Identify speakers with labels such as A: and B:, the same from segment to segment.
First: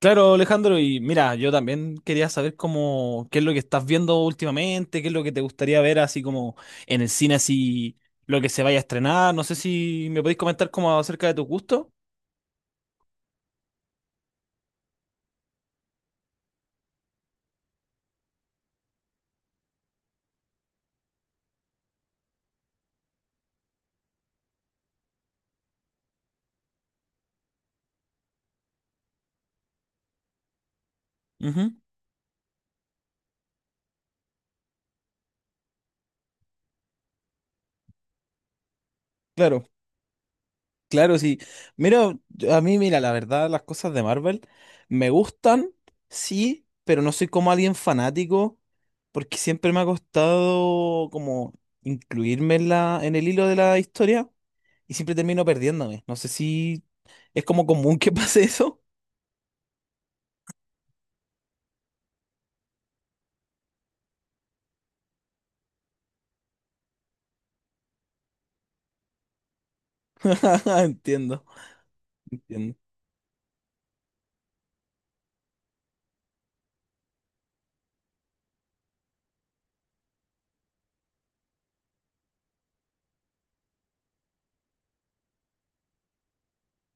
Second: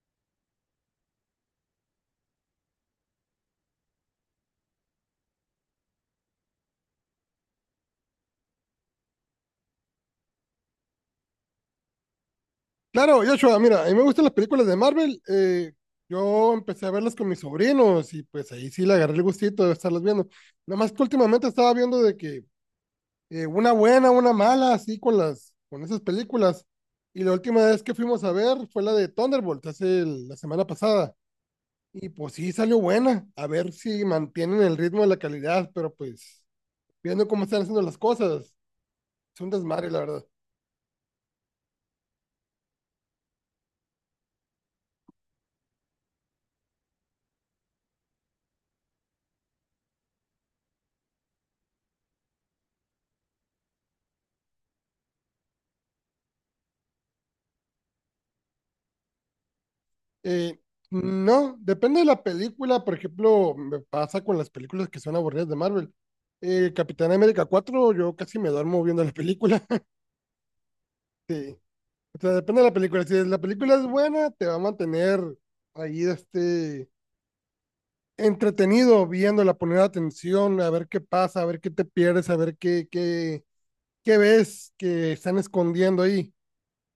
A: Claro, Alejandro, y mira, yo también quería saber cómo, qué es lo que estás viendo últimamente, qué es lo que te gustaría ver así como en el cine, así lo que se vaya a estrenar. No sé si me podéis comentar como acerca de tus gustos.
B: Claro, Joshua, mira, a mí me gustan las películas de Marvel. Yo empecé a verlas con mis sobrinos y pues ahí sí le agarré el gustito de estarlas viendo. Nada más que últimamente estaba viendo de que una buena, una mala, así con las, con esas películas. Y la última vez que fuimos a ver fue la de Thunderbolt, hace la semana pasada.
A: Ujú.
B: Y pues sí salió buena. A ver si mantienen el ritmo de la calidad, pero pues viendo cómo están haciendo las cosas, es un
A: Claro,
B: desmadre, la verdad.
A: claro, sí. Mira, a mí, mira, la verdad, las cosas de Marvel me gustan, sí, pero no soy como alguien fanático, porque siempre me ha costado como incluirme en el hilo de la historia. Y siempre termino perdiéndome. No sé si es como común que pase eso.
B: Eh, no, depende de la película. Por ejemplo, me pasa con las películas que son aburridas de Marvel. Capitán América 4 yo casi me duermo viendo la película.
A: Entiendo,
B: Sí. O sea, depende de la
A: entiendo.
B: película. Si la película es buena, te va a mantener ahí este, entretenido viéndola, poner atención, a ver qué pasa, a ver qué te pierdes, a ver qué, qué ves que están escondiendo ahí.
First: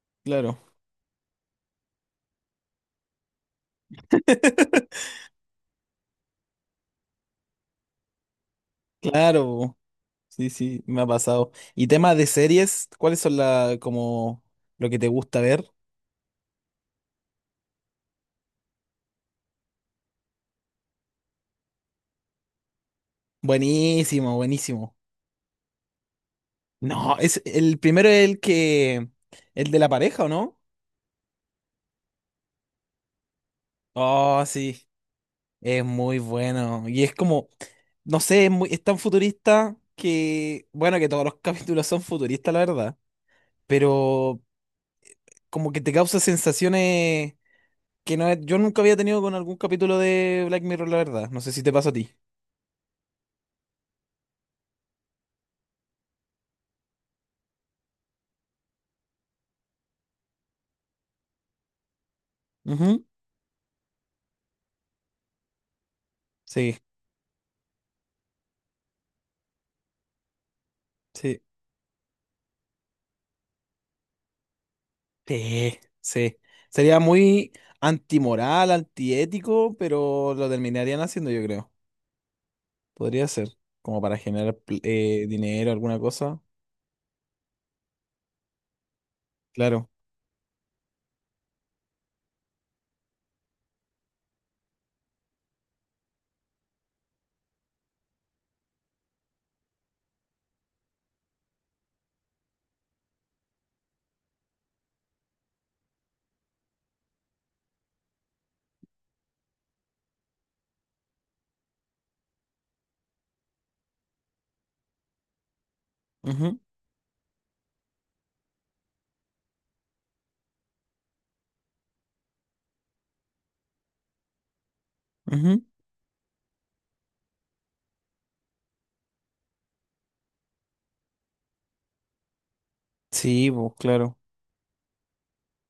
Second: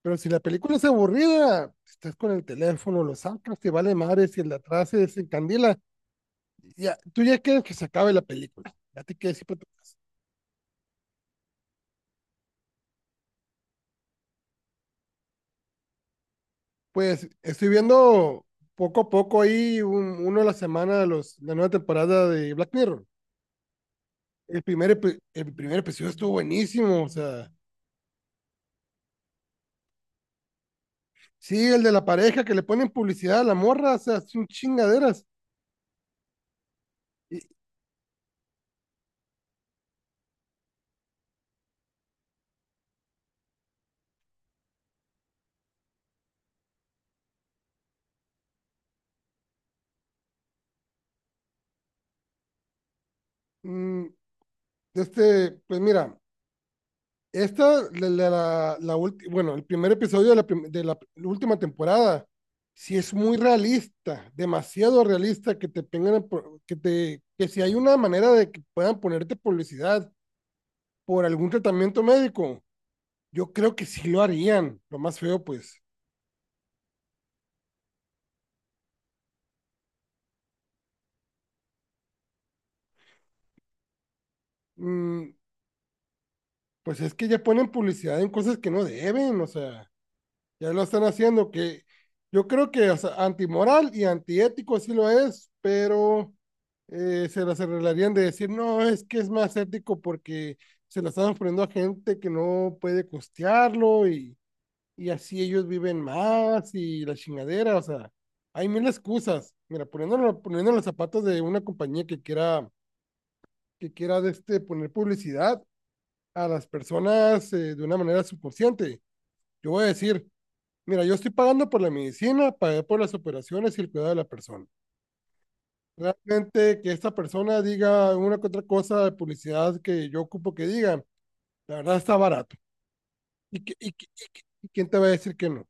B: Pero si la
A: Claro,
B: película es aburrida, estás con el teléfono, lo sacas, te vale madre, si el de atrás se encandila ya, tú ya quieres que se acabe la película. Ya te quieres ir para tu
A: claro.
B: casa.
A: Sí, sí, me ha pasado. Y tema de series, ¿cuáles son como lo que te gusta ver?
B: Pues estoy viendo poco a poco ahí uno a la semana de los, la nueva temporada de Black Mirror.
A: Buenísimo,
B: El primer,
A: buenísimo.
B: epi- el primer episodio estuvo buenísimo, o
A: No, es
B: sea,
A: el primero, es el que, el de la pareja, ¿o no?
B: sí, el de la pareja que le ponen publicidad a la morra, o sea,
A: Oh,
B: son
A: sí,
B: chingaderas.
A: es muy bueno. Y es
B: Y,
A: como, no sé, es tan futurista que, bueno, que todos los capítulos son futuristas, la verdad. Pero como que te causa sensaciones que no, yo nunca había tenido con algún capítulo de Black Mirror, la verdad. No sé si te pasa a ti.
B: mm, este, pues mira, Esta, la, la, la la ulti- bueno, el primer episodio de la, de la última temporada, sí
A: Ujú.
B: es muy realista, demasiado realista que te pongan, que
A: Sí,
B: te, que si hay una manera de que puedan ponerte publicidad por
A: sí,
B: algún tratamiento médico, yo creo que sí lo harían. Lo más feo,
A: sí,
B: pues,
A: sí. Sería muy antimoral, antiético, pero lo terminarían haciendo, yo creo. Podría ser, como para generar
B: mm,
A: dinero, alguna cosa.
B: pues es que ya ponen publicidad en cosas que no deben, o sea.
A: Claro.
B: Ya lo están haciendo, que yo creo que o sea, antimoral y antiético sí lo es, pero se las arreglarían de decir, no, es que es más ético porque se lo están ofreciendo a gente que no puede costearlo y así ellos viven más y la chingadera, o sea, hay mil excusas. Mira, poniéndolo, poniendo los zapatos de una compañía que quiera de este, poner publicidad a
A: Ujú,
B: las personas de una manera subconsciente. Yo voy a decir, mira, yo estoy pagando por la medicina, pagué por las operaciones y el cuidado de la persona.
A: ujú.
B: Realmente que esta persona diga una que otra cosa de publicidad que yo ocupo que diga, la verdad está barato.
A: Sí,
B: ¿Y,
A: pues
B: que- y que-
A: claro.
B: y que- y quién te va a decir que no?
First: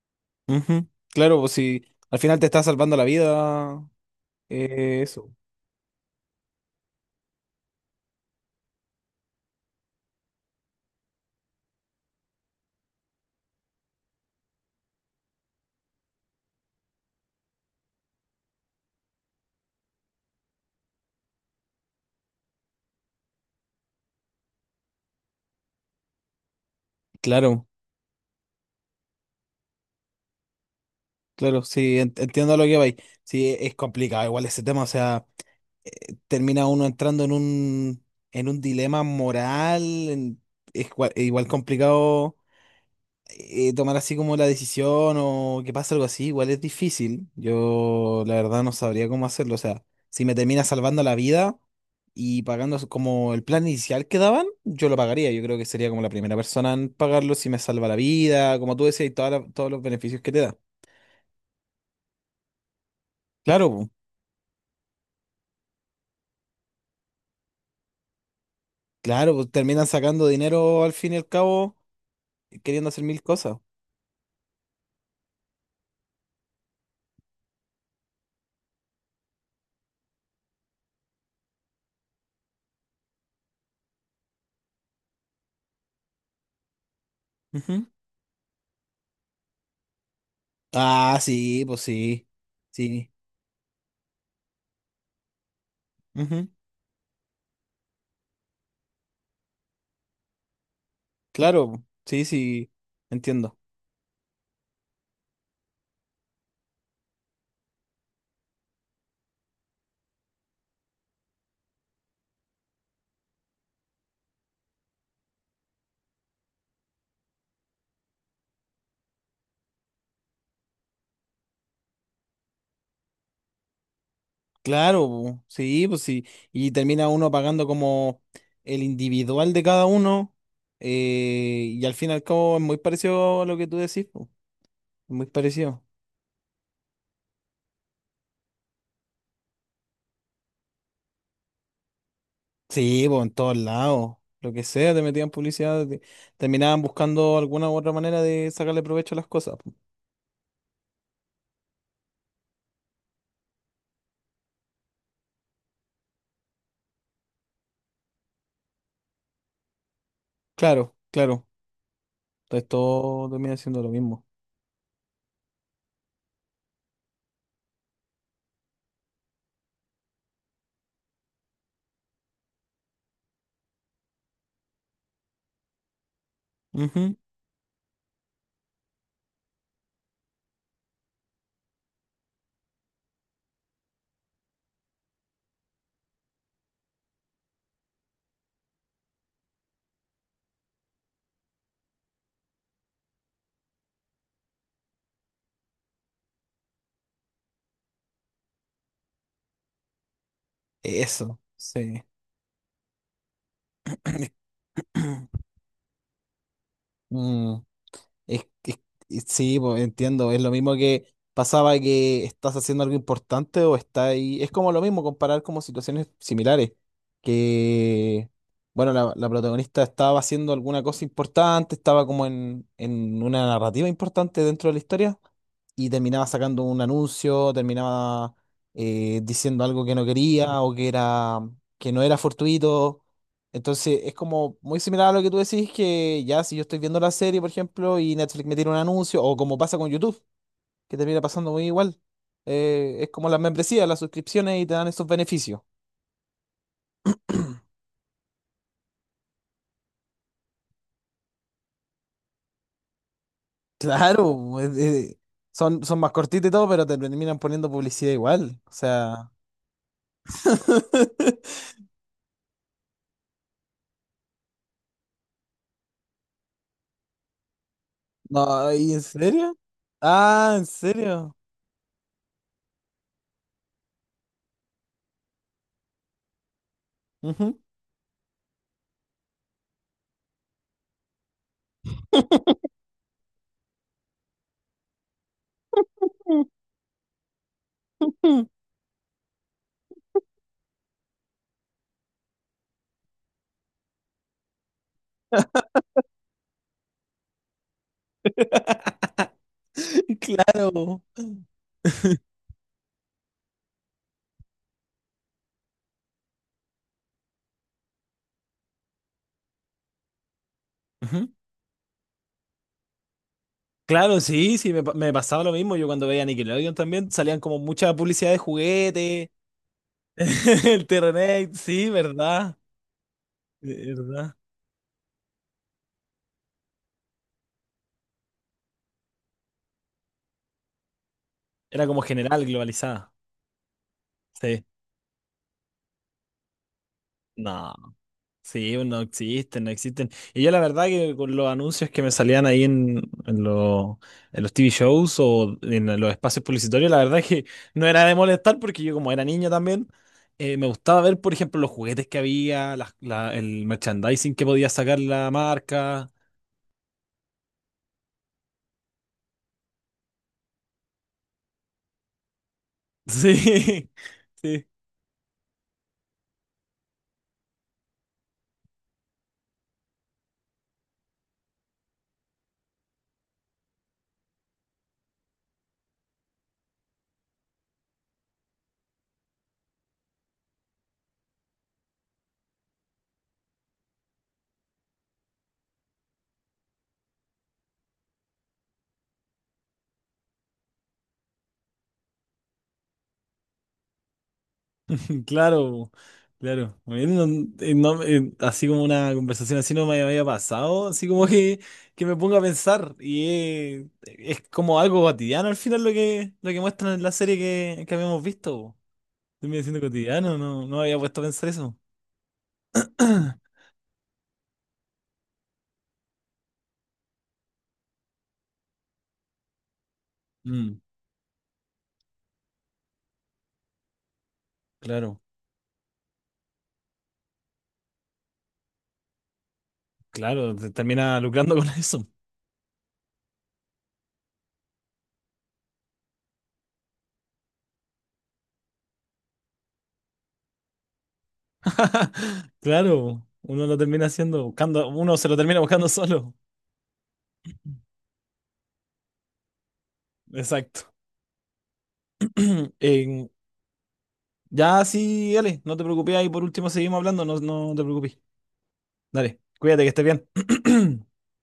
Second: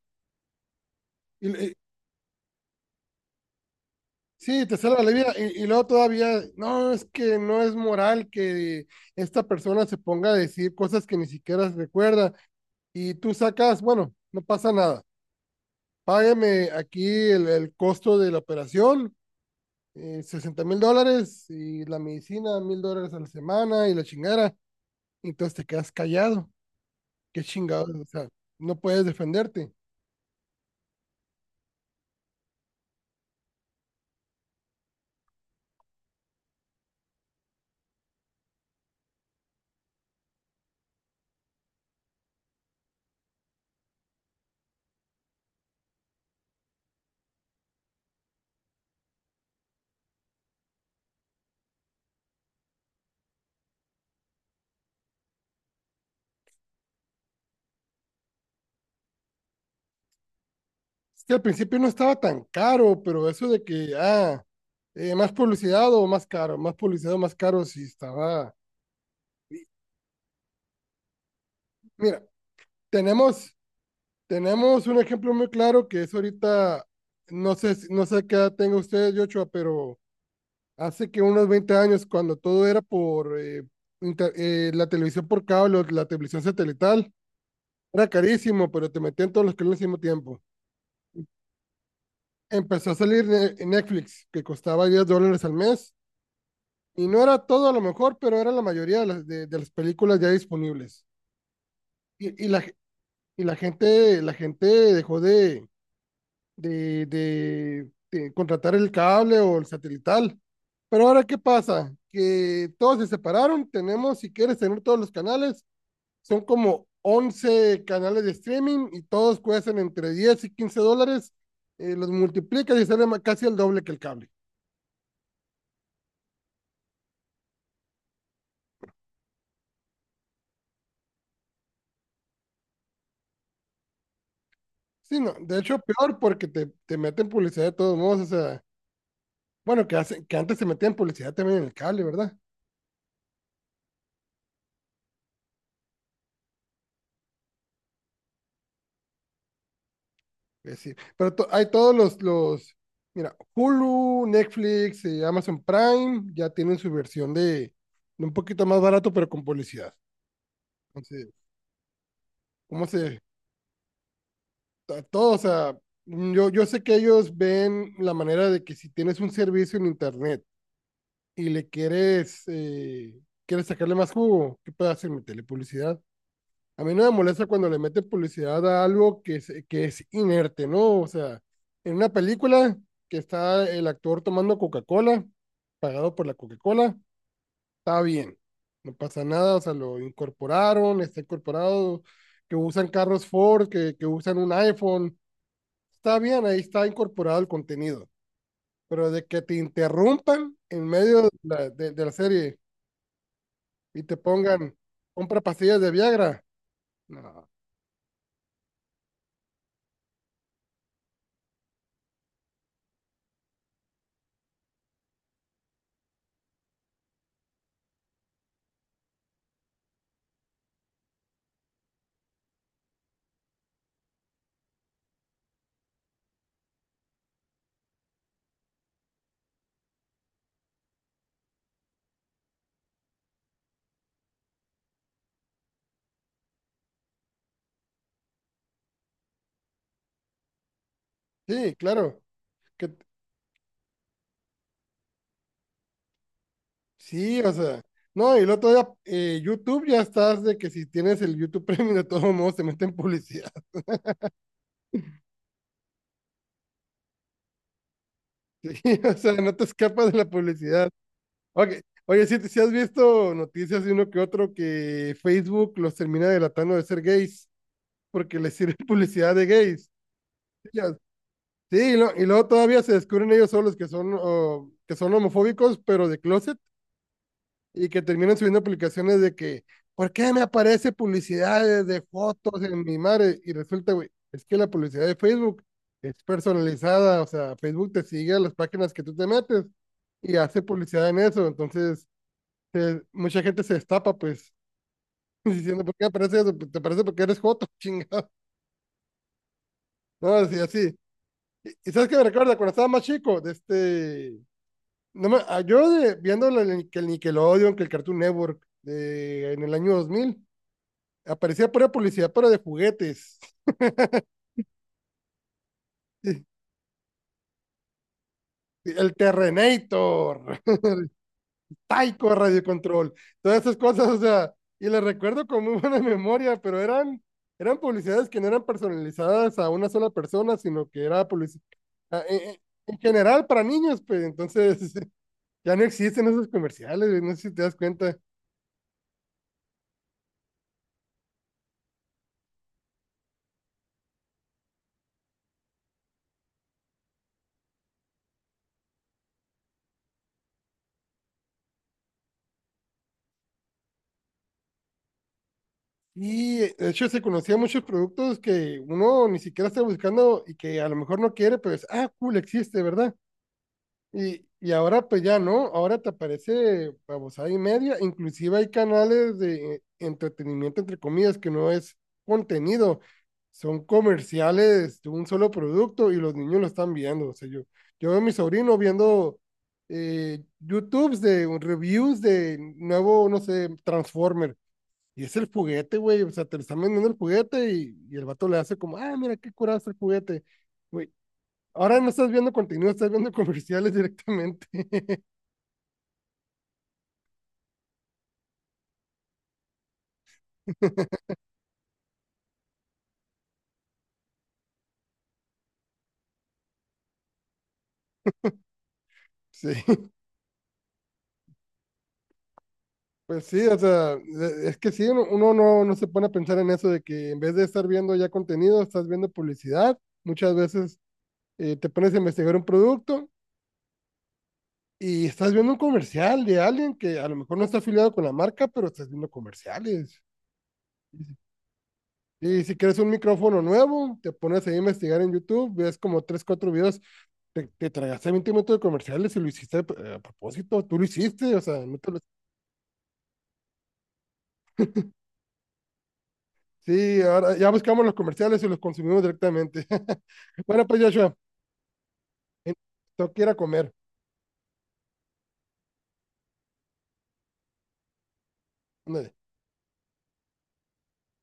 A: Ujú. Claro,
B: Y,
A: pues
B: le-
A: si al final te está salvando la vida,
B: sí, te salva la
A: eso.
B: vida. Y luego todavía, no, es que no es moral que esta persona se ponga a decir cosas que ni siquiera recuerda. Y tú sacas, bueno, no pasa nada. Págueme aquí el costo de la operación, 60 mil dólares y la medicina, $1,000 a la semana y la chingada. Entonces te quedas callado. Qué
A: Claro.
B: chingados, o sea, no puedes defenderte.
A: Claro, sí, entiendo lo que vais. Sí, es complicado igual ese tema, o sea, termina uno entrando en un dilema moral, es igual complicado tomar así como la decisión o que pasa algo así, igual es difícil. Yo la verdad no sabría cómo hacerlo, o sea, si me termina salvando la vida y pagando como el plan inicial que daban, yo lo pagaría, yo creo que sería como la primera persona en pagarlo si me salva la vida, como tú decías, y todos los beneficios que te da.
B: Es que al principio no estaba tan caro, pero eso de
A: Claro, po.
B: que, ah, más publicidad o más caro, más publicidad o más caro, sí estaba.
A: Claro, pues terminan sacando dinero al fin y al cabo,
B: Mira,
A: y queriendo hacer mil cosas.
B: tenemos, tenemos un ejemplo muy claro que es ahorita, no sé, no sé qué edad tenga usted, Yochoa, pero hace que unos 20 años, cuando todo era por la televisión por cable, o la televisión satelital,
A: Ujú.
B: era carísimo, pero te metían todos los canales al mismo tiempo.
A: Ah, sí, pues sí.
B: Empezó a
A: Sí.
B: salir Netflix, que costaba $10 al mes,
A: Ujú.
B: y no era todo a lo mejor, pero era la mayoría de las, de las películas ya disponibles.
A: Claro, sí,
B: Y, y la,
A: sí.
B: ge- y la
A: Entiendo.
B: gente, la gente dejó de contratar el cable o el satelital. Pero ahora, ¿qué pasa? Que todos se separaron, tenemos, si quieres tener todos los canales, son como 11 canales de streaming y todos cuestan entre 10 y 15 dólares. Los multiplicas y sale casi el doble que el cable.
A: Claro, po. Sí, pues sí. Y termina uno pagando como el individual de cada uno. Y al fin y al cabo es muy parecido a lo que tú decís, po. Es
B: Sí,
A: muy
B: no, de hecho
A: parecido.
B: peor porque te meten publicidad de todos modos, o sea, bueno, que, hacen, que antes se metían publicidad también en el cable, ¿verdad?
A: Sí, pues en todos lados. Lo que sea, te metían publicidad, terminaban buscando alguna u otra manera de sacarle provecho a las cosas, po.
B: Es decir, pero hay todos los, mira, Hulu, Netflix, Amazon Prime ya tienen su versión de, un poquito más barato, pero con publicidad.
A: Claro,
B: Entonces,
A: claro. Entonces
B: ¿cómo se,
A: todo termina siendo lo mismo.
B: a todo, o sea, yo sé que ellos ven la manera de que si tienes un servicio en internet y quieres sacarle más jugo, ¿qué puedes hacer? Meterle publicidad. A mí no me
A: Ujú.
B: molesta cuando le meten publicidad a algo que es inerte, ¿no? O sea, en una película que está el actor tomando Coca-Cola, pagado por la Coca-Cola, está bien, no pasa nada, o sea, lo incorporaron, está incorporado, que usan carros Ford, que usan un iPhone, está bien, ahí está incorporado el contenido, pero de que te interrumpan en medio de
A: Eso,
B: la, de-
A: sí.
B: de la serie y te pongan, compra pastillas de Viagra. No.
A: Mm, es, es- sí, pues, entiendo. Es lo mismo que pasaba que estás haciendo algo importante o está ahí. Es como lo mismo comparar como situaciones similares. Que, bueno, la protagonista estaba haciendo alguna cosa importante, estaba como en una narrativa importante dentro de la historia y terminaba sacando un anuncio, terminaba diciendo algo que no quería o que era, que no era fortuito. Entonces es como muy similar a lo que tú decís que ya si yo estoy viendo la serie, por ejemplo, y Netflix me tira un anuncio, o como pasa con YouTube, que termina pasando muy
B: Sí,
A: igual.
B: claro. Que,
A: Es como las membresías, las suscripciones y te dan esos beneficios.
B: sí, o sea. No, y el otro día, YouTube ya estás de que si tienes el YouTube Premium, de todos modos te meten publicidad.
A: Claro, son más cortitos y todo, pero te terminan poniendo publicidad igual. O
B: Sí, o
A: sea,
B: sea, no te escapas de la publicidad. Ok. Oye, si has visto noticias de uno que otro que Facebook los termina delatando de ser gays porque les
A: no,
B: sirve
A: ¿y en
B: publicidad de
A: serio?
B: gays.
A: Ah, ¿en
B: Ya.
A: serio?
B: Sí, y luego todavía se descubren ellos solos que son, oh, que son homofóbicos, pero de closet,
A: Ujú.
B: y que terminan subiendo publicaciones de que, ¿por qué me aparece publicidad de fotos en mi madre? Y resulta, güey, es que la publicidad de Facebook es personalizada, o sea, Facebook te sigue a las páginas que tú te metes y hace publicidad en eso, entonces mucha gente se destapa, pues, diciendo, ¿por qué aparece eso? Pues, te aparece porque eres joto, chingado. No, así, así.
A: Claro.
B: ¿Y sabes qué me recuerda? Cuando estaba más chico, de este No me- ah, viendo el Nickelodeon, que el Cartoon Network, de, en el año 2000
A: Ujú.
B: aparecía pura publicidad, pero de juguetes.
A: Claro, sí, sí, me pasaba lo mismo. Yo cuando veía Nickelodeon también salían como mucha publicidad de
B: El
A: juguete,
B: Terrenator,
A: el Terrenex, sí,
B: Taiko
A: ¿verdad?
B: Radio Control, todas esas cosas, o
A: ¿Verdad?
B: sea, y las recuerdo con muy buena memoria, pero eran publicidades que no eran personalizadas a una sola persona, sino que era publicidad
A: Era como general,
B: en
A: globalizada.
B: general para niños, pues
A: Sí.
B: entonces ya no existen esos comerciales, güey, no sé si te
A: No.
B: das cuenta.
A: Sí, pues no existen, no existen. Y yo la verdad que con los anuncios que me salían ahí en los, en los TV shows o en los espacios publicitarios, la verdad que no era de molestar porque yo como era niño también, me gustaba ver, por ejemplo, los juguetes que había, el merchandising que podía sacar la marca.
B: Y de hecho se conocía muchos productos que uno ni siquiera está buscando y que a lo mejor no quiere, pero es, ah, cool, existe, ¿verdad?
A: Sí,
B: Y,
A: sí.
B: y ahora pues ya no, ahora te aparece babosada y media, inclusive hay canales de entretenimiento, entre comillas, que no es contenido, son comerciales de un solo producto y los niños lo están viendo, o sea, yo veo a mi sobrino viendo YouTubes de reviews de nuevo, no sé, Transformer y es el juguete, güey. O sea, te lo están vendiendo el juguete y el vato le hace como, ah, mira, qué curado es el juguete. Güey, ahora no estás viendo contenido, estás viendo comerciales directamente.
A: Claro, claro. A mí no, así como una conversación así no me había pasado, así como que me ponga a pensar. Y es como algo cotidiano al final lo que muestran en la serie que habíamos visto, po. Termina
B: Sí,
A: siendo cotidiano, no, no había puesto a pensar eso.
B: pues sí, o sea, es que sí, uno no se pone a pensar en eso de que en vez de estar viendo ya contenido, estás viendo publicidad. Muchas
A: Mm,
B: veces te pones a investigar un producto
A: claro,
B: y estás viendo un comercial de alguien que a lo mejor no está afiliado con la marca, pero estás viendo comerciales.
A: claro, te termina lucrando con eso.
B: Y si quieres un micrófono nuevo, te pones ahí a investigar en YouTube, ves como tres, cuatro videos, te tragaste 20 minutos de comerciales y lo hiciste, a propósito, tú lo hiciste, o sea, no te lo-
A: Claro, uno lo termina haciendo, buscando, uno se lo termina buscando solo.
B: Sí, ahora ya buscamos los comerciales y los consumimos directamente. Bueno,
A: Exacto.
B: pues Joshua, eh,
A: En-
B: tengo que ir a comer.
A: Ya, sí, dale, no te preocupes ahí, por último seguimos hablando, no, no te preocupes.
B: Ándale.
A: Dale, cuídate que estés bien.